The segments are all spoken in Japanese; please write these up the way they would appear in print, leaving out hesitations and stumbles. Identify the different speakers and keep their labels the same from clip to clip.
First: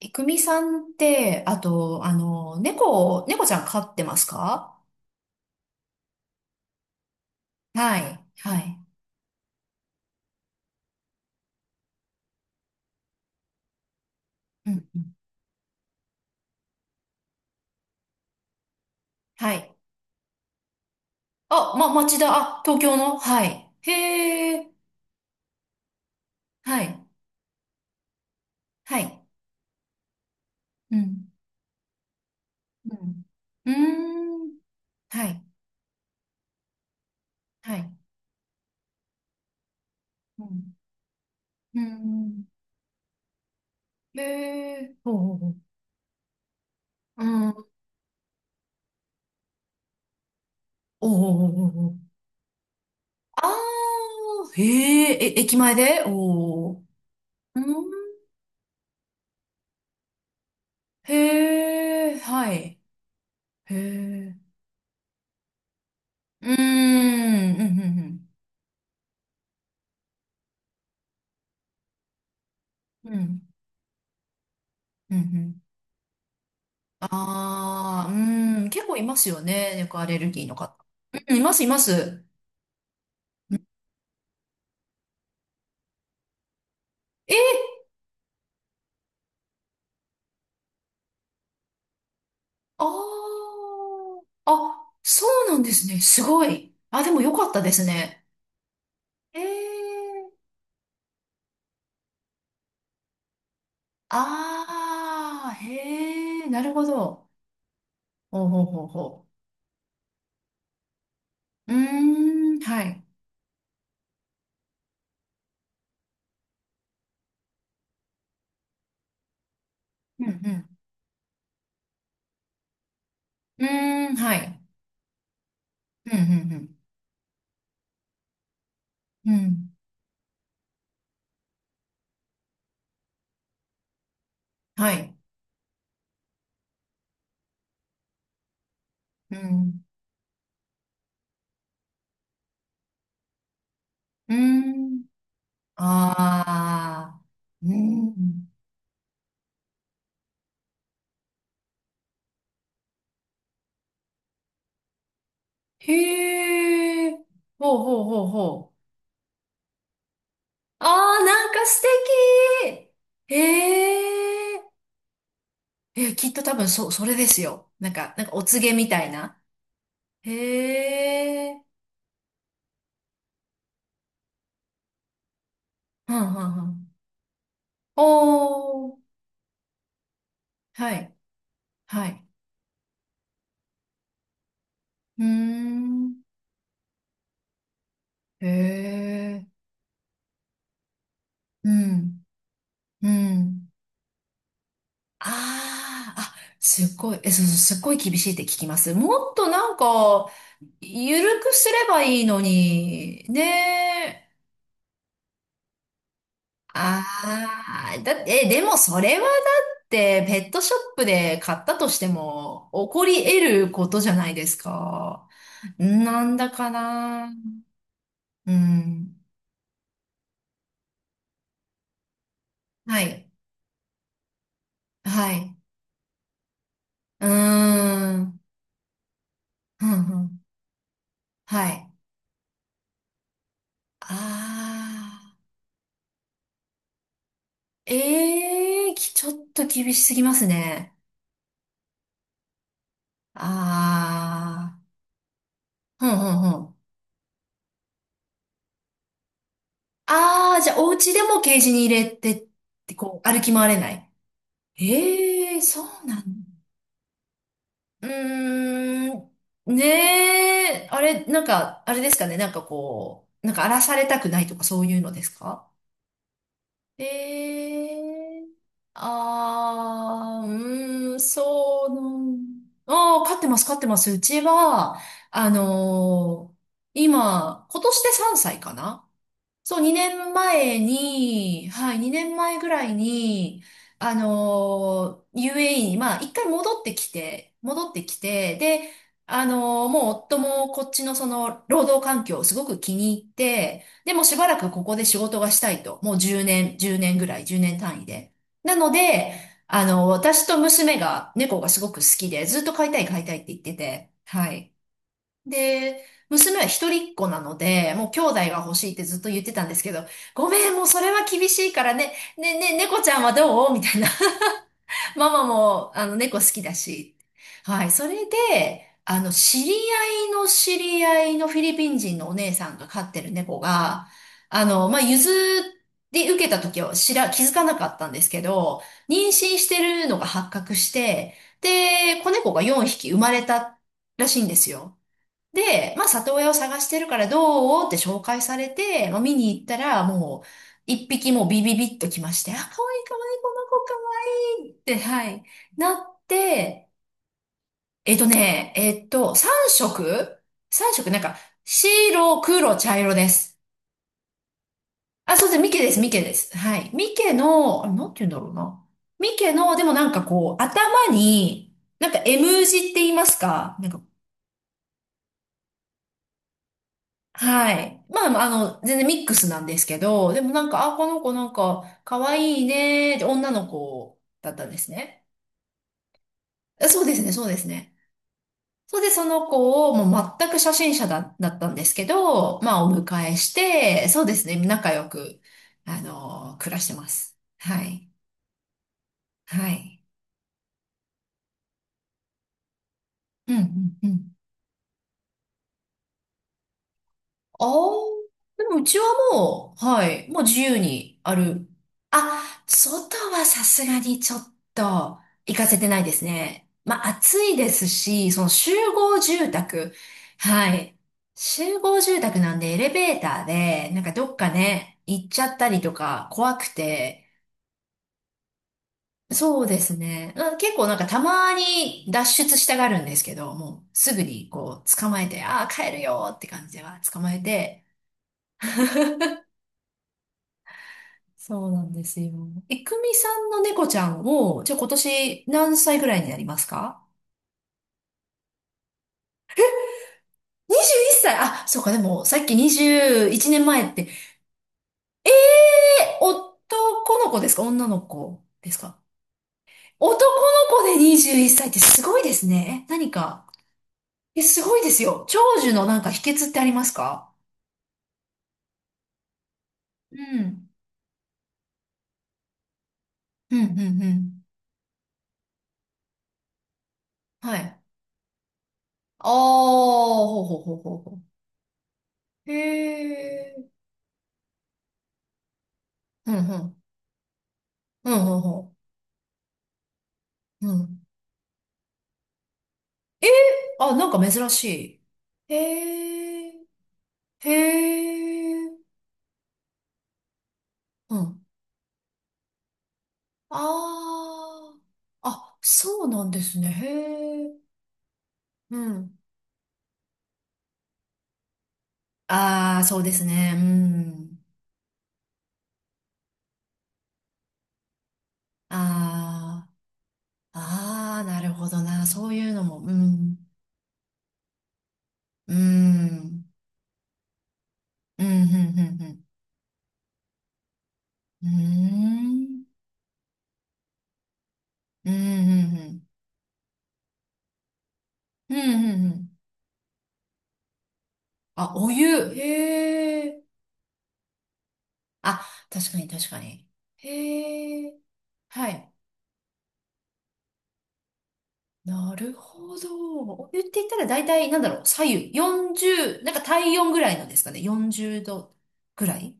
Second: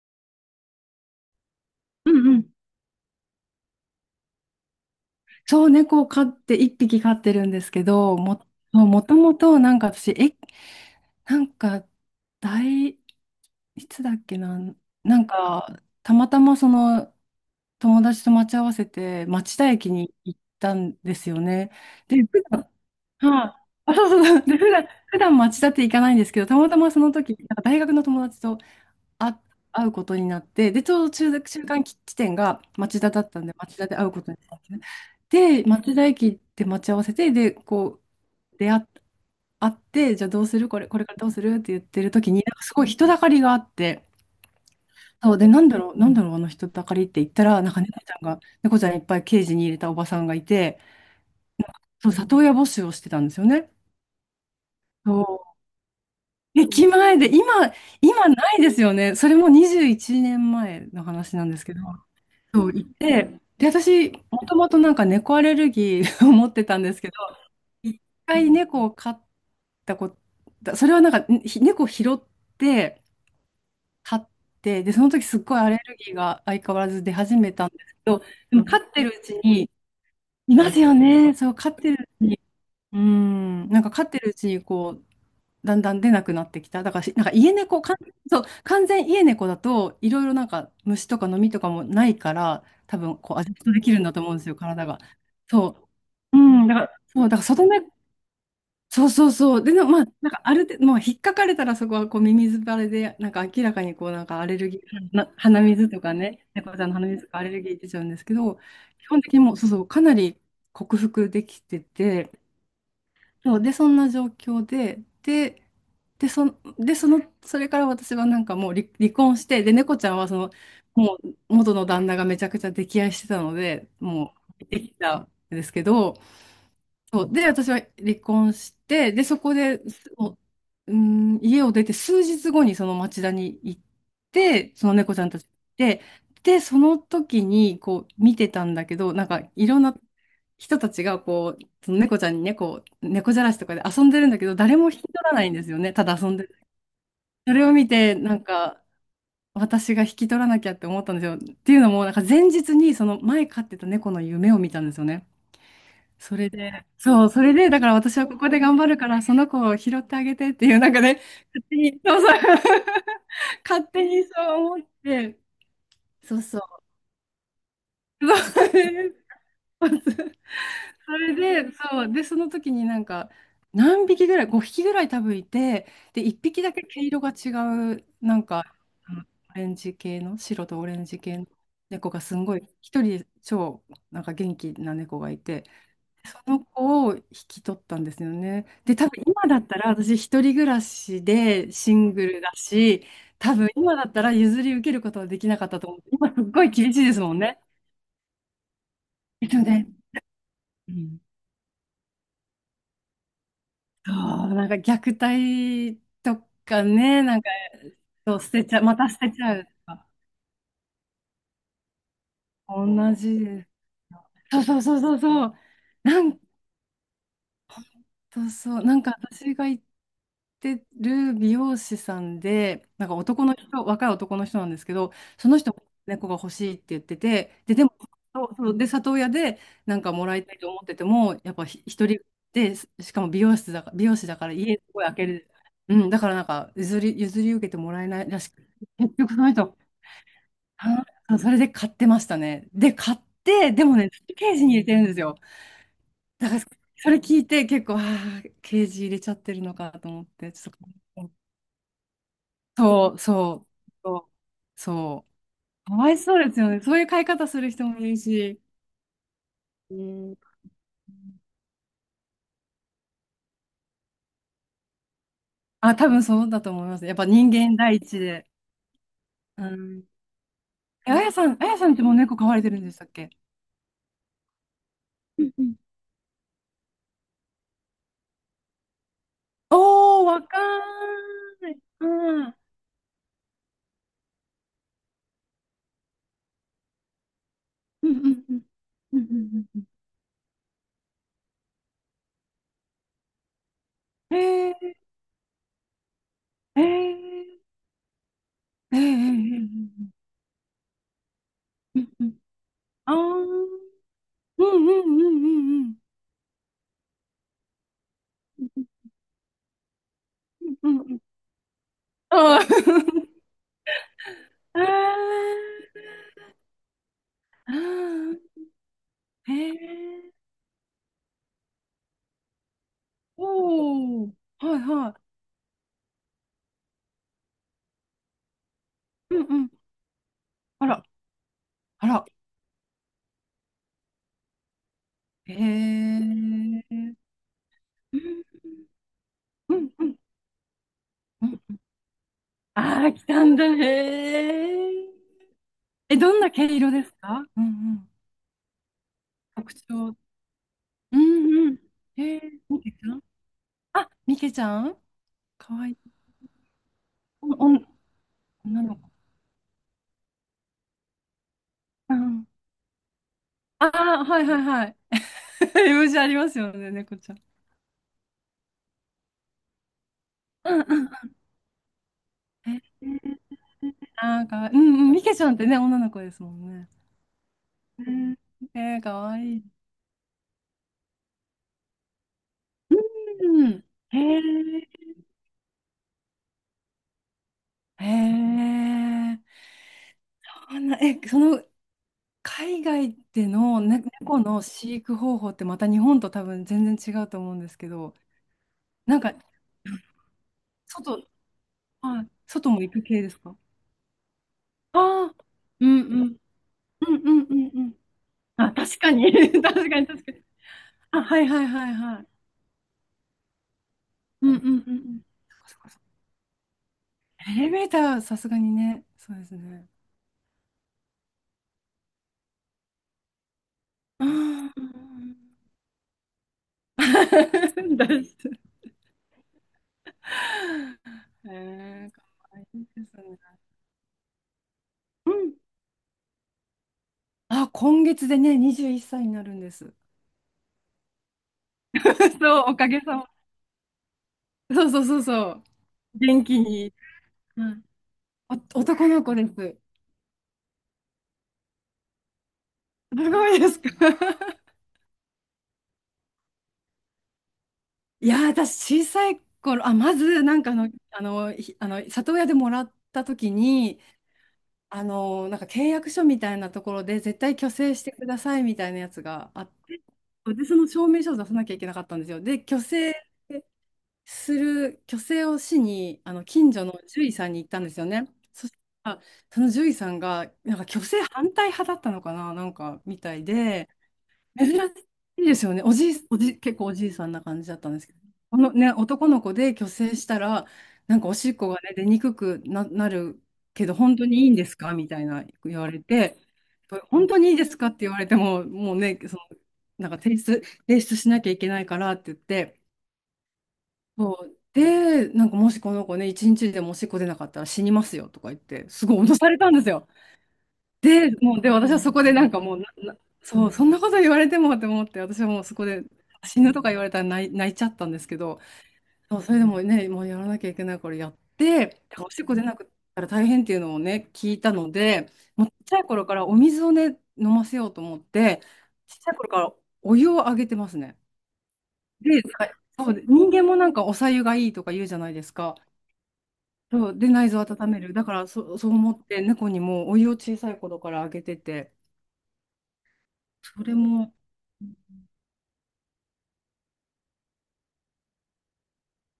Speaker 1: えくみさんって、あと、
Speaker 2: うんうん。
Speaker 1: 猫ちゃん飼ってますか？
Speaker 2: そう、猫を飼って、一匹飼ってるんですけ
Speaker 1: は
Speaker 2: ど、
Speaker 1: い、は
Speaker 2: そう
Speaker 1: い。
Speaker 2: もともと、なんか私、なんか、大、いつだっけな、
Speaker 1: うん、うん。
Speaker 2: なんか、たまたまその、友達と待ち合わせて、
Speaker 1: は
Speaker 2: 町田
Speaker 1: い。
Speaker 2: 駅に行ったんですよね。
Speaker 1: あ、ま、町
Speaker 2: で、
Speaker 1: 田、
Speaker 2: 普
Speaker 1: あ、
Speaker 2: 段、
Speaker 1: 東京の。は
Speaker 2: はい、
Speaker 1: い。
Speaker 2: あ、そうそうそう、
Speaker 1: へ
Speaker 2: で、普
Speaker 1: え、
Speaker 2: 段、普段町田って行かないんですけど、たまた
Speaker 1: は
Speaker 2: まそ
Speaker 1: い、
Speaker 2: の時、なんか大学の友達と
Speaker 1: はい。
Speaker 2: あ、会うことになって、で、ち
Speaker 1: う
Speaker 2: ょうど
Speaker 1: ん、
Speaker 2: 中間地点が
Speaker 1: う
Speaker 2: 町田だ
Speaker 1: ん。
Speaker 2: ったんで、
Speaker 1: うー
Speaker 2: 町田で会うことにな
Speaker 1: ん、
Speaker 2: ってね。
Speaker 1: はい、
Speaker 2: で、町田駅で待ち合わせて、で、
Speaker 1: はい。
Speaker 2: こう、出会っ、会って、じゃあど
Speaker 1: う
Speaker 2: うする
Speaker 1: ん、
Speaker 2: これからどうするって
Speaker 1: う
Speaker 2: 言ってる時に、
Speaker 1: ん。
Speaker 2: なんかすごい人だかりがあって、
Speaker 1: へえ、おう
Speaker 2: そ
Speaker 1: お
Speaker 2: う
Speaker 1: う
Speaker 2: で、
Speaker 1: おう。
Speaker 2: なんだろう、あの人だかりって
Speaker 1: う
Speaker 2: 言った
Speaker 1: ん、お
Speaker 2: ら、な
Speaker 1: う
Speaker 2: んか猫ちゃんが、猫ちゃんいっぱいケージに入れたおばさんがいて、
Speaker 1: おうおうおう。
Speaker 2: そう、里親募集をしてたんですよね。
Speaker 1: あー、へ
Speaker 2: そ
Speaker 1: え、え、
Speaker 2: う。
Speaker 1: 駅前でおうおう。
Speaker 2: 駅前で、
Speaker 1: うん、
Speaker 2: 今ないですよね。それも21年前の話なんで
Speaker 1: へ
Speaker 2: すけど。
Speaker 1: え、は
Speaker 2: そう、
Speaker 1: い。
Speaker 2: 行って、で、
Speaker 1: へ
Speaker 2: 私、
Speaker 1: え。
Speaker 2: もともとなんか猫アレルギー を
Speaker 1: う
Speaker 2: 持っ
Speaker 1: ー
Speaker 2: てたんですけど、一
Speaker 1: ん、
Speaker 2: 回猫を飼ったこと、それはなんか、猫を拾って
Speaker 1: うん、うん、うん、
Speaker 2: 飼って、で、その
Speaker 1: うん、う
Speaker 2: 時すっごい
Speaker 1: ん。
Speaker 2: アレルギーが相変わらず出始めたんですけ
Speaker 1: ああー、
Speaker 2: ど、でも
Speaker 1: うん、
Speaker 2: 飼っ
Speaker 1: 結構い
Speaker 2: てる
Speaker 1: ま
Speaker 2: う
Speaker 1: す
Speaker 2: ち
Speaker 1: よ
Speaker 2: に、
Speaker 1: ね、猫アレルギーの
Speaker 2: いま
Speaker 1: 方。
Speaker 2: すよ
Speaker 1: う
Speaker 2: ね、
Speaker 1: ん、い
Speaker 2: そ
Speaker 1: ま
Speaker 2: う、
Speaker 1: す、い
Speaker 2: 飼っ
Speaker 1: ま
Speaker 2: てる
Speaker 1: す。
Speaker 2: うちに、う
Speaker 1: うん
Speaker 2: ん、なんか飼ってるうちにこう、だんだん出なくなってきた。だからし、なんか家
Speaker 1: え、
Speaker 2: 猫、かん、そう、完全家猫だと、いろいろなんか虫とかノミとかもないから、
Speaker 1: あ
Speaker 2: 多分こうア
Speaker 1: ー
Speaker 2: ジェストできるんだと思うんですよ、体
Speaker 1: あ、
Speaker 2: が。
Speaker 1: そうなんです
Speaker 2: そ
Speaker 1: ね、す
Speaker 2: う。う
Speaker 1: ご
Speaker 2: ん、
Speaker 1: い。
Speaker 2: だから、
Speaker 1: あ、でも
Speaker 2: そう、だ
Speaker 1: よ
Speaker 2: から
Speaker 1: かった
Speaker 2: 外
Speaker 1: で
Speaker 2: 目、
Speaker 1: すね。
Speaker 2: そうそう
Speaker 1: え
Speaker 2: そう。で、まあ、
Speaker 1: ー、
Speaker 2: なんかある程度、もう引っかかれたらそこはこうミミズバレで、なんか明らかにこうなんかアレルギー、
Speaker 1: ああ、
Speaker 2: 鼻水とか
Speaker 1: へ
Speaker 2: ね、
Speaker 1: え、なる
Speaker 2: 猫ち
Speaker 1: ほ
Speaker 2: ゃんの鼻水
Speaker 1: ど。
Speaker 2: とかアレルギー出ちゃうんですけ
Speaker 1: ほう
Speaker 2: ど、
Speaker 1: ほうほう
Speaker 2: 基本
Speaker 1: ほ
Speaker 2: 的にもう、そうそう、かなり克服でき
Speaker 1: う。うー
Speaker 2: てて、
Speaker 1: ん、はい。
Speaker 2: そう、で、そんな状況で、で、その、それから私はなんかもう離婚して、で、猫ちゃん
Speaker 1: うん、
Speaker 2: はその、
Speaker 1: う
Speaker 2: もう元の旦那がめちゃくちゃ溺愛してたの
Speaker 1: ん。う
Speaker 2: で、
Speaker 1: ーん、
Speaker 2: も
Speaker 1: はい。
Speaker 2: う、できたんですけど、
Speaker 1: うん、
Speaker 2: そう、で、私は離婚して、で、
Speaker 1: うん、う
Speaker 2: そ
Speaker 1: ん。う
Speaker 2: こ
Speaker 1: ん、
Speaker 2: で、もう、うーん、家を出て数日後にその町田に行って、そ
Speaker 1: は
Speaker 2: の猫
Speaker 1: い。
Speaker 2: ちゃんたちで、で、その時にこう見てたんだけど、なん
Speaker 1: う
Speaker 2: かいろん
Speaker 1: ん、
Speaker 2: な人たちがこう、その猫ちゃんに猫じゃらしとかで遊んでるん
Speaker 1: うー
Speaker 2: だけど、誰も引き
Speaker 1: ん。
Speaker 2: 取らないんですよね。ただ遊んでる。
Speaker 1: ああ、
Speaker 2: それ
Speaker 1: う
Speaker 2: を見て、なん
Speaker 1: ん。
Speaker 2: か、私が引き取らなきゃって思ったんですよ。っていうのも、なんか前日にその前飼ってた猫の夢を見たんですよね。それで、
Speaker 1: へえ、
Speaker 2: そう、それで、
Speaker 1: ほう
Speaker 2: だから
Speaker 1: ほう
Speaker 2: 私
Speaker 1: ほう
Speaker 2: はここで
Speaker 1: ほ
Speaker 2: 頑張
Speaker 1: う。
Speaker 2: るから、その子を拾ってあげてっていう、
Speaker 1: あ
Speaker 2: なんかね、
Speaker 1: あ、なん
Speaker 2: 勝
Speaker 1: か
Speaker 2: 手
Speaker 1: 素
Speaker 2: に、そうそう、
Speaker 1: 敵。
Speaker 2: 勝手にそ
Speaker 1: へえ、
Speaker 2: う思って、
Speaker 1: え、きっ
Speaker 2: そ
Speaker 1: と
Speaker 2: う
Speaker 1: 多
Speaker 2: そ
Speaker 1: 分
Speaker 2: う。
Speaker 1: それですよ。なんか
Speaker 2: そ
Speaker 1: お告げみたいな。
Speaker 2: う それ
Speaker 1: へえ、
Speaker 2: で、そう。で、その時になんか、何匹ぐらい、5匹ぐらい多分いて、
Speaker 1: は
Speaker 2: で、
Speaker 1: ん
Speaker 2: 1
Speaker 1: はんは
Speaker 2: 匹だけ
Speaker 1: ん。
Speaker 2: 毛色が違
Speaker 1: お
Speaker 2: う、なんか、
Speaker 1: ー、
Speaker 2: あのオレンジ系の、白とオ
Speaker 1: は
Speaker 2: レン
Speaker 1: い、
Speaker 2: ジ系の
Speaker 1: は
Speaker 2: 猫が
Speaker 1: い。
Speaker 2: すんごい、一人超、なんか元気な猫
Speaker 1: うー
Speaker 2: がいて、
Speaker 1: ん、
Speaker 2: その子を引き取ったんですよ
Speaker 1: へ
Speaker 2: ね。で、多分
Speaker 1: え、
Speaker 2: 今だったら、私一人暮らし
Speaker 1: う
Speaker 2: でシン
Speaker 1: ん、
Speaker 2: グルだし、
Speaker 1: う
Speaker 2: 多
Speaker 1: ん。
Speaker 2: 分今だったら譲り受けることはできなかったと思う。
Speaker 1: ああ、
Speaker 2: 今
Speaker 1: あ、
Speaker 2: すっごい
Speaker 1: す
Speaker 2: 厳
Speaker 1: っ
Speaker 2: しいで
Speaker 1: ごい、
Speaker 2: す
Speaker 1: え、
Speaker 2: もん
Speaker 1: そうそう、
Speaker 2: ね。
Speaker 1: すっごい厳しいって聞きます。もっと
Speaker 2: えっと
Speaker 1: なん
Speaker 2: ね、
Speaker 1: か、
Speaker 2: うん
Speaker 1: ゆるくすればいいのに、
Speaker 2: そ
Speaker 1: ねえ。
Speaker 2: う、なんか虐待とかね、なんか、
Speaker 1: ああ、だっ
Speaker 2: そう、
Speaker 1: て、え、
Speaker 2: 捨
Speaker 1: で
Speaker 2: て
Speaker 1: も
Speaker 2: ちゃう、ま
Speaker 1: そ
Speaker 2: た
Speaker 1: れ
Speaker 2: 捨
Speaker 1: はだ
Speaker 2: てちゃうと
Speaker 1: っ
Speaker 2: か、
Speaker 1: て、ペットショップで買ったとしても、
Speaker 2: 同
Speaker 1: 起こり
Speaker 2: じ
Speaker 1: 得
Speaker 2: です
Speaker 1: ることじゃないです
Speaker 2: よ。そうそうそうそう
Speaker 1: か。
Speaker 2: そう。な
Speaker 1: なん
Speaker 2: ん
Speaker 1: だかな。
Speaker 2: そう
Speaker 1: う
Speaker 2: そう。なんか
Speaker 1: ん。
Speaker 2: 私が行ってる美容師さんで、
Speaker 1: は
Speaker 2: なんか
Speaker 1: い。
Speaker 2: 男の人、若い男の人なんですけど、
Speaker 1: は
Speaker 2: そ
Speaker 1: い。
Speaker 2: の人も猫が欲しいって言って
Speaker 1: うー
Speaker 2: て、で、でも、
Speaker 1: ん。
Speaker 2: そうそうで、里親で
Speaker 1: ふ
Speaker 2: なん
Speaker 1: ん
Speaker 2: か
Speaker 1: ふ
Speaker 2: もら
Speaker 1: ん。
Speaker 2: いたいと思ってても、やっぱ
Speaker 1: は
Speaker 2: ひ
Speaker 1: い。
Speaker 2: 一人で、しかも美容室だから、美容師だから家
Speaker 1: あ
Speaker 2: すごい開ける。
Speaker 1: あ。
Speaker 2: うん、だからなんか譲り受けてもらえないらしくて、
Speaker 1: ええー、
Speaker 2: 結
Speaker 1: ちょ
Speaker 2: 局そ
Speaker 1: っ
Speaker 2: の
Speaker 1: と
Speaker 2: 人、
Speaker 1: 厳しすぎますね。
Speaker 2: あそれで買ってましたね。で、買って、でもね、ケージに
Speaker 1: あ
Speaker 2: 入れ
Speaker 1: あ。
Speaker 2: てるんですよ。
Speaker 1: ふんふんふ
Speaker 2: なんか
Speaker 1: ん。
Speaker 2: それ聞いて結構、ああ、ケージ入れちゃってるのかと思って、
Speaker 1: ああ、
Speaker 2: ち
Speaker 1: じ
Speaker 2: ょ
Speaker 1: ゃあ、お
Speaker 2: っ
Speaker 1: 家で
Speaker 2: と、
Speaker 1: もケージに入れてって、
Speaker 2: そう、
Speaker 1: こう、歩き
Speaker 2: そ
Speaker 1: 回れな
Speaker 2: う、
Speaker 1: い。
Speaker 2: そう、そ
Speaker 1: ええそ
Speaker 2: う、か
Speaker 1: う
Speaker 2: わ
Speaker 1: な
Speaker 2: い
Speaker 1: ん
Speaker 2: そう
Speaker 1: だ。
Speaker 2: ですよね。そういう飼い方する人も
Speaker 1: う
Speaker 2: いるし、
Speaker 1: ーん、
Speaker 2: う
Speaker 1: ね
Speaker 2: ん、
Speaker 1: え、あれ、なんか、あれですかね、なんかこう、なんか荒らされたくないとかそういうのですか？
Speaker 2: あ、多分そうだと思いま
Speaker 1: え
Speaker 2: す。やっぱ人間第一で。
Speaker 1: え
Speaker 2: うん。
Speaker 1: ああー、
Speaker 2: え、
Speaker 1: うー
Speaker 2: あ
Speaker 1: ん、
Speaker 2: やさん、あや
Speaker 1: そ
Speaker 2: さん
Speaker 1: う
Speaker 2: っ
Speaker 1: な
Speaker 2: てもう猫
Speaker 1: ん。
Speaker 2: 飼われてるんでしたっ
Speaker 1: ああー、
Speaker 2: け？
Speaker 1: 飼ってます、飼ってます。うちは、
Speaker 2: う
Speaker 1: あ
Speaker 2: んうん、
Speaker 1: のー今、今年で3歳かな。そう、2
Speaker 2: おー、若
Speaker 1: 年前に、
Speaker 2: い。
Speaker 1: はい、
Speaker 2: う
Speaker 1: 2
Speaker 2: ん。う
Speaker 1: 年
Speaker 2: ん
Speaker 1: 前ぐらいに、UAE に、まあ、一回戻ってきて、
Speaker 2: うんうん
Speaker 1: で、
Speaker 2: うんうん
Speaker 1: もう夫もこっちのその、労働環境をすごく気に入って、でも
Speaker 2: う
Speaker 1: し
Speaker 2: ん、
Speaker 1: ばらくこ
Speaker 2: え
Speaker 1: こで仕事がしたいと、もう10年、
Speaker 2: ー、え
Speaker 1: 1年ぐらい、
Speaker 2: ー、
Speaker 1: 10年単位で。なの
Speaker 2: えー、えー、
Speaker 1: で、
Speaker 2: えー、
Speaker 1: 私と娘が、猫がすごく好
Speaker 2: うんう
Speaker 1: き
Speaker 2: ん、
Speaker 1: で、ずっと飼いたい
Speaker 2: あー、
Speaker 1: 飼いたいっ
Speaker 2: う
Speaker 1: て言って
Speaker 2: ん
Speaker 1: て、は
Speaker 2: う
Speaker 1: い。
Speaker 2: んうんうんうん。
Speaker 1: で、娘は一人っ子なので、もう兄弟が
Speaker 2: う
Speaker 1: 欲
Speaker 2: ん
Speaker 1: しいってずっと言ってたんですけど、ごめん、もう
Speaker 2: う
Speaker 1: それ
Speaker 2: ん。
Speaker 1: は厳しいからね、ね、
Speaker 2: あ
Speaker 1: ね、猫ちゃん
Speaker 2: ー
Speaker 1: はどうみたいな。
Speaker 2: あ
Speaker 1: ママ
Speaker 2: ー、
Speaker 1: も、猫好きだし。
Speaker 2: あ
Speaker 1: はい。それ
Speaker 2: ー、
Speaker 1: で、
Speaker 2: へ
Speaker 1: 知り合い
Speaker 2: え、
Speaker 1: の知り合いのフィリピン人のお姉さんが飼ってる猫が、
Speaker 2: おお、はい
Speaker 1: まあ、
Speaker 2: はい。
Speaker 1: 譲り受けた時は気づかなかったんですけど、妊娠
Speaker 2: うんう
Speaker 1: し
Speaker 2: ん。
Speaker 1: てるのが発覚
Speaker 2: あ
Speaker 1: し
Speaker 2: ら、
Speaker 1: て、
Speaker 2: あ
Speaker 1: で、
Speaker 2: ら、
Speaker 1: 子猫が4匹生まれたらしいんですよ。
Speaker 2: へ
Speaker 1: で、まあ、里親を探
Speaker 2: え、
Speaker 1: し
Speaker 2: う
Speaker 1: てる
Speaker 2: ん
Speaker 1: からどうって紹介されて、まあ、見に行っ
Speaker 2: う
Speaker 1: た
Speaker 2: ん
Speaker 1: ら、
Speaker 2: うん
Speaker 1: もう、一匹も
Speaker 2: う
Speaker 1: うビビ
Speaker 2: ん。
Speaker 1: ビッと来まして、あ、かわい
Speaker 2: あ
Speaker 1: い
Speaker 2: あ、
Speaker 1: かわ
Speaker 2: 来
Speaker 1: いい、
Speaker 2: た
Speaker 1: こ
Speaker 2: んだ、
Speaker 1: の子かわ
Speaker 2: へ
Speaker 1: いいって、
Speaker 2: え。
Speaker 1: はい、な
Speaker 2: え、
Speaker 1: っ
Speaker 2: どんな毛
Speaker 1: て、
Speaker 2: 色ですか？うんうん。
Speaker 1: えっとね、えっと、
Speaker 2: 特徴。
Speaker 1: 三色、
Speaker 2: う
Speaker 1: なんか、
Speaker 2: んうん。へ
Speaker 1: 白、
Speaker 2: え、
Speaker 1: 黒、
Speaker 2: みけ
Speaker 1: 茶
Speaker 2: ち
Speaker 1: 色
Speaker 2: ゃん
Speaker 1: です。
Speaker 2: みけちゃん、
Speaker 1: あ、そうです。ミ
Speaker 2: か
Speaker 1: ケ
Speaker 2: わ
Speaker 1: で
Speaker 2: い
Speaker 1: す、ミ
Speaker 2: い。
Speaker 1: ケです。はい。ミケ
Speaker 2: お
Speaker 1: の、あ
Speaker 2: ん、
Speaker 1: れなんて言うんだろう
Speaker 2: 女
Speaker 1: な。
Speaker 2: の子。
Speaker 1: ミケの、でもなんかこう、頭に、なん
Speaker 2: う
Speaker 1: か
Speaker 2: ん。
Speaker 1: M 字って言いますか？
Speaker 2: あ
Speaker 1: なんか。
Speaker 2: あ、はいはいはい。イメージありますよね、猫ちゃん。
Speaker 1: はい。まあ、まあ全然ミックスなんですけど、でもなん
Speaker 2: う
Speaker 1: か、あ、こ
Speaker 2: ん、
Speaker 1: の子なんか、可愛い
Speaker 2: え
Speaker 1: ね、って
Speaker 2: ー、
Speaker 1: 女の子
Speaker 2: あ
Speaker 1: だ
Speaker 2: ー、
Speaker 1: ったん
Speaker 2: う
Speaker 1: で
Speaker 2: んう
Speaker 1: す
Speaker 2: ん、ミ
Speaker 1: ね。
Speaker 2: ケちゃんってね、女の子ですもん
Speaker 1: あ
Speaker 2: ね。
Speaker 1: そうですね、そうですね。
Speaker 2: うん、え
Speaker 1: そ
Speaker 2: ー、
Speaker 1: れで、
Speaker 2: か
Speaker 1: そ
Speaker 2: わ
Speaker 1: の
Speaker 2: いい。
Speaker 1: 子を、もう全く初心者だったんですけど、まあ、お迎えし
Speaker 2: うん。
Speaker 1: て、
Speaker 2: へ
Speaker 1: そうで
Speaker 2: え、
Speaker 1: すね、仲良く、暮らしてます。は
Speaker 2: へ
Speaker 1: い。
Speaker 2: え、
Speaker 1: はい。
Speaker 2: そんな、え、その海外で
Speaker 1: うん、う
Speaker 2: のね
Speaker 1: ん、うん。
Speaker 2: 猫の飼育方法ってまた日本と多分全然違うと思うん
Speaker 1: あ
Speaker 2: ですけ
Speaker 1: あ、
Speaker 2: ど、
Speaker 1: でもうちは
Speaker 2: なんか
Speaker 1: もう、はい、もう自由に
Speaker 2: 外、
Speaker 1: ある。
Speaker 2: はい、
Speaker 1: あ、
Speaker 2: 外も行く
Speaker 1: 外
Speaker 2: 系です
Speaker 1: は
Speaker 2: か？
Speaker 1: さすがにちょっ
Speaker 2: あ
Speaker 1: と
Speaker 2: あー、
Speaker 1: 行かせ
Speaker 2: う
Speaker 1: てな
Speaker 2: ん
Speaker 1: いです
Speaker 2: うん、
Speaker 1: ね。まあ
Speaker 2: うんう
Speaker 1: 暑
Speaker 2: んう
Speaker 1: いで
Speaker 2: んう
Speaker 1: す
Speaker 2: ん。
Speaker 1: し、その
Speaker 2: あ、
Speaker 1: 集
Speaker 2: 確か
Speaker 1: 合
Speaker 2: に、
Speaker 1: 住
Speaker 2: 確
Speaker 1: 宅。
Speaker 2: かに確かに。
Speaker 1: はい。
Speaker 2: あ、はいはい
Speaker 1: 集
Speaker 2: はい
Speaker 1: 合
Speaker 2: は
Speaker 1: 住
Speaker 2: い。
Speaker 1: 宅なんでエレベーターで、なんかどっ
Speaker 2: う
Speaker 1: か
Speaker 2: んうんうんう
Speaker 1: ね、
Speaker 2: ん。
Speaker 1: 行っちゃったりとか怖くて。
Speaker 2: エレベーターはさすがにね、そうです
Speaker 1: そうで
Speaker 2: ね。
Speaker 1: すね。うん結構なんかたまに脱出したがるんですけど、もうすぐ
Speaker 2: う
Speaker 1: にこう捕まえ
Speaker 2: ん。
Speaker 1: て、ああ、帰るよって感じでは捕まえて、
Speaker 2: 大丈夫？え
Speaker 1: そうなんで
Speaker 2: ー、
Speaker 1: す
Speaker 2: か
Speaker 1: よ。
Speaker 2: わ
Speaker 1: え、
Speaker 2: いい
Speaker 1: く
Speaker 2: で
Speaker 1: み
Speaker 2: す
Speaker 1: さん
Speaker 2: ね。
Speaker 1: の猫ちゃんを、じゃあ今
Speaker 2: う
Speaker 1: 年
Speaker 2: ん。
Speaker 1: 何歳ぐらいになりますか？
Speaker 2: あ、今月でね、21歳になるんです。
Speaker 1: 21 歳。あ、そうか、でもさ っき
Speaker 2: そう、おかげさま。
Speaker 1: 21年前って、
Speaker 2: そうそうそう
Speaker 1: え
Speaker 2: そう。元気に。
Speaker 1: 男の子ですか
Speaker 2: うん。
Speaker 1: 女の子です
Speaker 2: お、
Speaker 1: か？
Speaker 2: 男の子です。
Speaker 1: 男の子で21歳っさいってすごいですね。え、何
Speaker 2: す
Speaker 1: か。
Speaker 2: ごいですか？
Speaker 1: え、す ごいですよ。長寿のなんか秘訣ってありますか？
Speaker 2: いやー、私、小さい頃、あ、ま
Speaker 1: う
Speaker 2: ず、なん
Speaker 1: ん。
Speaker 2: かあの、里親でもらった時
Speaker 1: うん、う
Speaker 2: に、
Speaker 1: ん、うん。
Speaker 2: あの、なんか契約書みたいなところで絶対
Speaker 1: は
Speaker 2: 虚
Speaker 1: い。
Speaker 2: 勢してくださいみたいなやつ
Speaker 1: ああ、
Speaker 2: があって、
Speaker 1: ほう
Speaker 2: で、
Speaker 1: ほ
Speaker 2: そ
Speaker 1: う
Speaker 2: の
Speaker 1: ほう
Speaker 2: 証
Speaker 1: ほう
Speaker 2: 明
Speaker 1: ほ
Speaker 2: 書を出さなきゃいけなかったんですよ。
Speaker 1: う。
Speaker 2: で、
Speaker 1: へえ。
Speaker 2: 虚勢をしに、
Speaker 1: う
Speaker 2: あ
Speaker 1: ん、
Speaker 2: の、
Speaker 1: う
Speaker 2: 近
Speaker 1: ん。
Speaker 2: 所の獣医さんに行ったんですよ
Speaker 1: うん、
Speaker 2: ね。
Speaker 1: うん、う
Speaker 2: そし
Speaker 1: ん。
Speaker 2: たら、その獣医さんが、
Speaker 1: う
Speaker 2: なんか虚
Speaker 1: ん
Speaker 2: 勢反対派だったのかな、なんかみ
Speaker 1: えー、
Speaker 2: たいで、
Speaker 1: あ、なんか珍し
Speaker 2: 珍し
Speaker 1: い。
Speaker 2: いですよね。おじい、お
Speaker 1: へ
Speaker 2: じ、
Speaker 1: え、
Speaker 2: 結構おじいさんな感じだったんで
Speaker 1: へ
Speaker 2: すけど。この
Speaker 1: え、
Speaker 2: ね、男の子で去勢したら、
Speaker 1: う
Speaker 2: なんかお
Speaker 1: ん。
Speaker 2: しっこがね、出にくくな、なるけど、本当にいいんで
Speaker 1: あ
Speaker 2: す
Speaker 1: ー
Speaker 2: かみたいな
Speaker 1: あ、
Speaker 2: 言われ
Speaker 1: そうなん
Speaker 2: て、
Speaker 1: ですね。
Speaker 2: 本当
Speaker 1: へ
Speaker 2: にい
Speaker 1: え、
Speaker 2: いですかって言われても、
Speaker 1: う
Speaker 2: もう
Speaker 1: ん。
Speaker 2: ね、その、なんか提出しなきゃいけないからって言って、
Speaker 1: ああ、そうですね。う
Speaker 2: そ
Speaker 1: ん。
Speaker 2: う。で、なんかもしこの子ね、一日でもおしっこ出なかったら死にますよとか言って、すごい脅され
Speaker 1: あ
Speaker 2: たんですよ。
Speaker 1: あ、ああ、
Speaker 2: で、
Speaker 1: なる
Speaker 2: もう、
Speaker 1: ほ
Speaker 2: で、
Speaker 1: ど
Speaker 2: 私は
Speaker 1: な。
Speaker 2: そこ
Speaker 1: そ
Speaker 2: で
Speaker 1: う
Speaker 2: な
Speaker 1: い
Speaker 2: ん
Speaker 1: う
Speaker 2: か
Speaker 1: の
Speaker 2: もう
Speaker 1: も、
Speaker 2: な、
Speaker 1: う
Speaker 2: な
Speaker 1: ん。
Speaker 2: そう、そんなこと言われてもって思って、私は
Speaker 1: う
Speaker 2: もうそこで
Speaker 1: ん。
Speaker 2: 死ぬとか言われたら泣いちゃったんで
Speaker 1: うん、
Speaker 2: すけど、
Speaker 1: うん、
Speaker 2: そう、それでもね、もうやらなきゃいけないからやっ
Speaker 1: うん、
Speaker 2: て、
Speaker 1: う
Speaker 2: おしっこ出
Speaker 1: ん。
Speaker 2: なくったら大変っていうのをね、聞いたの
Speaker 1: うーん。う
Speaker 2: で、
Speaker 1: ん、う
Speaker 2: もうちっ
Speaker 1: ん、う
Speaker 2: ちゃい
Speaker 1: ん。
Speaker 2: 頃からお水をね、飲ませようと思っ
Speaker 1: うん、
Speaker 2: て、
Speaker 1: うん、う
Speaker 2: ちっち
Speaker 1: ん。
Speaker 2: ゃい頃からお湯をあげてますね。
Speaker 1: あ、お湯。
Speaker 2: で、はい、そうで、
Speaker 1: へえ。
Speaker 2: 人間もなんかお白湯がいいとか言うじゃないで
Speaker 1: あ、
Speaker 2: すか。
Speaker 1: 確かに、確かに。
Speaker 2: そう、で、内臓を
Speaker 1: へ
Speaker 2: 温
Speaker 1: え。
Speaker 2: める。だから
Speaker 1: は
Speaker 2: そう
Speaker 1: い。
Speaker 2: 思って、猫にもお湯を小さい頃からあげてて。
Speaker 1: なるほど。
Speaker 2: そ
Speaker 1: 言っ
Speaker 2: れ
Speaker 1: たら大
Speaker 2: も、
Speaker 1: 体、なんだろう、左右、40、なんか体温ぐらいのですかね、40度ぐらい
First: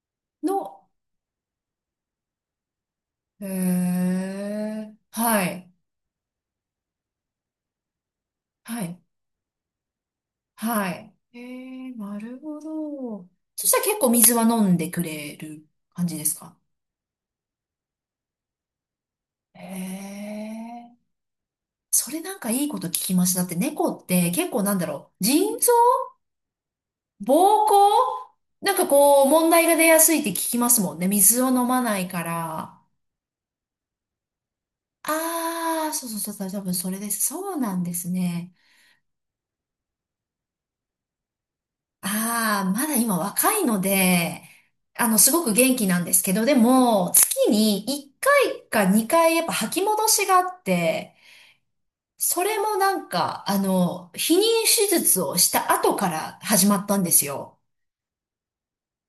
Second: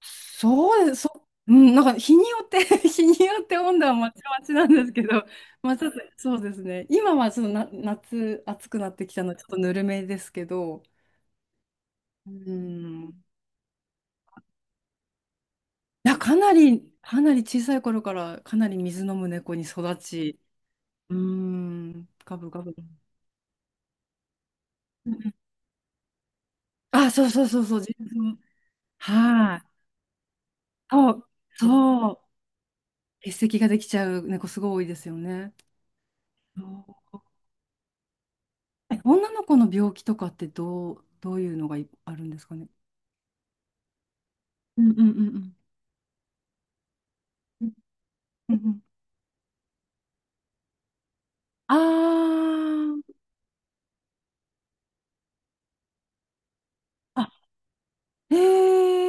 Speaker 2: そう
Speaker 1: の、
Speaker 2: です、そう、うん、なんか日によって 日によっ
Speaker 1: へ
Speaker 2: て温度はまちまちなんです
Speaker 1: え、
Speaker 2: けど、
Speaker 1: は い、
Speaker 2: まあ、ちょっとそうですね、今はちょっと夏、暑く
Speaker 1: は
Speaker 2: なっ
Speaker 1: い、
Speaker 2: てきたので、ちょっとぬるめですけど、
Speaker 1: はい。へえ、な
Speaker 2: う
Speaker 1: るほ
Speaker 2: ん、い
Speaker 1: ど。そしたら結構水は飲んでくれる感じ
Speaker 2: や、
Speaker 1: です
Speaker 2: かな
Speaker 1: か？
Speaker 2: り、かなり小さい頃からかなり水飲む猫
Speaker 1: へ
Speaker 2: に育ち、
Speaker 1: え、
Speaker 2: うん、
Speaker 1: それな
Speaker 2: ガ
Speaker 1: んか
Speaker 2: ブガ
Speaker 1: いい
Speaker 2: ブ。
Speaker 1: こと聞きました。だって猫って結構なんだ
Speaker 2: う
Speaker 1: ろう、
Speaker 2: ん、
Speaker 1: 腎臓
Speaker 2: あ、そうそうそう
Speaker 1: 膀
Speaker 2: そう、自
Speaker 1: 胱
Speaker 2: 分、
Speaker 1: なんかこう、問
Speaker 2: はい、
Speaker 1: 題が出やすいって聞きますもんね。
Speaker 2: そう、
Speaker 1: 水を飲まない
Speaker 2: そう、
Speaker 1: から。
Speaker 2: 結石ができちゃう猫、すごい多いですよね。
Speaker 1: ああ、そうそうそう、多
Speaker 2: そ
Speaker 1: 分それで
Speaker 2: う、
Speaker 1: す。そうなんですね。
Speaker 2: え、女の子の病気とかってどういうのがあるんですか
Speaker 1: あ
Speaker 2: ね？
Speaker 1: あ、まだ今若いので、
Speaker 2: うんうんうん
Speaker 1: す
Speaker 2: う
Speaker 1: ごく
Speaker 2: ん。
Speaker 1: 元気なんですけど、でも、月
Speaker 2: うん
Speaker 1: に1
Speaker 2: う
Speaker 1: 回
Speaker 2: ん、
Speaker 1: か2回やっぱ吐き戻しがあって、
Speaker 2: あ
Speaker 1: それもなん
Speaker 2: ー、
Speaker 1: か、避妊手術をした後から始まったんです
Speaker 2: あ、
Speaker 1: よ。
Speaker 2: え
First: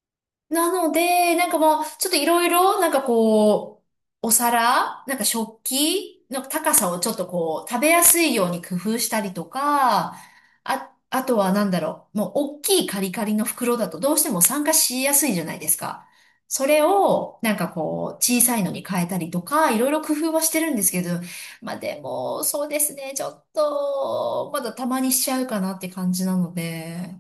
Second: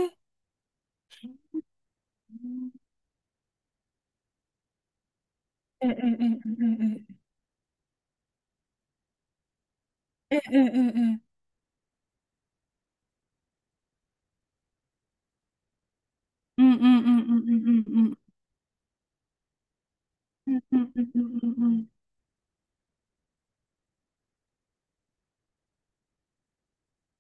Speaker 2: ー、
Speaker 1: なので、なんかもう、ちょっといろいろ、なんかこう、なんか食
Speaker 2: えええ
Speaker 1: 器の
Speaker 2: ええ
Speaker 1: 高さをちょっとこう、食べやすいように工夫したりとか、
Speaker 2: ええええええ
Speaker 1: あと
Speaker 2: え、
Speaker 1: はなんだろう、もう大きいカリカリの袋だとどうしても酸化しやすいじゃないですか。
Speaker 2: う
Speaker 1: そ
Speaker 2: んうん
Speaker 1: れ
Speaker 2: うんう
Speaker 1: を、
Speaker 2: んう
Speaker 1: なんか
Speaker 2: んうんう
Speaker 1: こう、
Speaker 2: ん
Speaker 1: 小さいのに変えたりとか、いろいろ工夫はし
Speaker 2: う
Speaker 1: て
Speaker 2: ん
Speaker 1: るん
Speaker 2: う
Speaker 1: です
Speaker 2: ん
Speaker 1: け
Speaker 2: う
Speaker 1: ど、
Speaker 2: んうんう
Speaker 1: まあ
Speaker 2: ん
Speaker 1: でも、そうですね、ちょっと、まだたまにしちゃうかなって感じなので。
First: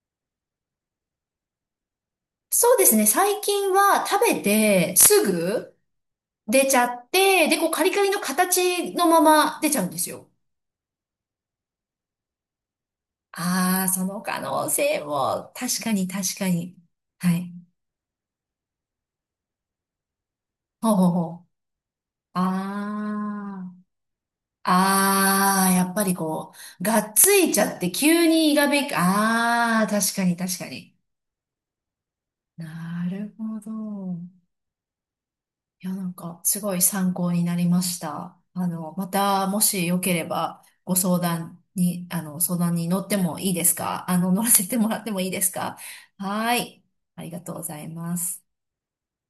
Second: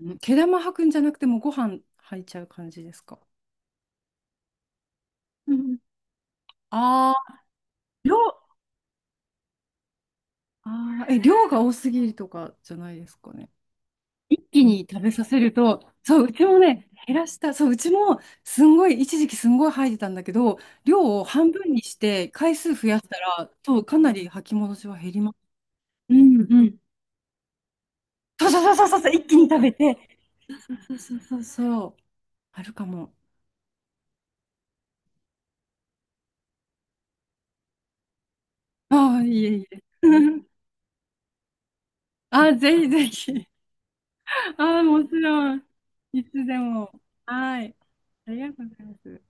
Speaker 2: うん、毛玉吐くんじゃなくてもうご飯吐いちゃう感
Speaker 1: そう
Speaker 2: じ
Speaker 1: で
Speaker 2: で
Speaker 1: す
Speaker 2: す
Speaker 1: ね。
Speaker 2: か？
Speaker 1: 最近は食べてす
Speaker 2: うん、
Speaker 1: ぐ
Speaker 2: う
Speaker 1: 出ちゃっ
Speaker 2: あ
Speaker 1: て、で、こうカリカ
Speaker 2: ー
Speaker 1: リの形のまま出ちゃうんですよ。
Speaker 2: ああ、え、量が多すぎるとかじゃないですかね。
Speaker 1: ああ、その可
Speaker 2: 一気
Speaker 1: 能
Speaker 2: に
Speaker 1: 性
Speaker 2: 食べさせ
Speaker 1: も、
Speaker 2: る
Speaker 1: 確
Speaker 2: と、
Speaker 1: かに
Speaker 2: そう、う
Speaker 1: 確
Speaker 2: ち
Speaker 1: か
Speaker 2: も
Speaker 1: に。
Speaker 2: ね、減ら
Speaker 1: は
Speaker 2: し
Speaker 1: い。
Speaker 2: た、そう、うちもすんごい、一時期すんごい吐いてたんだけど、
Speaker 1: ほう
Speaker 2: 量
Speaker 1: ほう
Speaker 2: を
Speaker 1: ほう。
Speaker 2: 半分にして回数増やしたら、
Speaker 1: ああ。
Speaker 2: そう、かなり吐き戻しは減ります。
Speaker 1: ああ、やっぱり
Speaker 2: うん
Speaker 1: こ
Speaker 2: うん。
Speaker 1: う、がっついちゃって急
Speaker 2: そう
Speaker 1: に胃が
Speaker 2: そうそ
Speaker 1: べ
Speaker 2: う
Speaker 1: き、
Speaker 2: そうそう、一気に食べ
Speaker 1: ああ、
Speaker 2: て。
Speaker 1: 確かに確か
Speaker 2: そ
Speaker 1: に。
Speaker 2: うそうそうそう、あるか
Speaker 1: な
Speaker 2: も。
Speaker 1: るほど。いや、なんか、すごい参考になりました。ま
Speaker 2: ああ、い
Speaker 1: た、
Speaker 2: え
Speaker 1: も
Speaker 2: いえ。
Speaker 1: しよけれ ば、ご相談に、
Speaker 2: あ、
Speaker 1: 相談
Speaker 2: ぜ
Speaker 1: に
Speaker 2: ひ
Speaker 1: 乗
Speaker 2: ぜ
Speaker 1: っても
Speaker 2: ひ。
Speaker 1: いいですか？乗らせて
Speaker 2: ああ、
Speaker 1: もら
Speaker 2: も
Speaker 1: って
Speaker 2: ち
Speaker 1: もいいです
Speaker 2: ろん。
Speaker 1: か？
Speaker 2: いつ
Speaker 1: は
Speaker 2: で
Speaker 1: い。
Speaker 2: も。
Speaker 1: ありがとうご
Speaker 2: はい。
Speaker 1: ざいま
Speaker 2: あり
Speaker 1: す。
Speaker 2: がとうございます。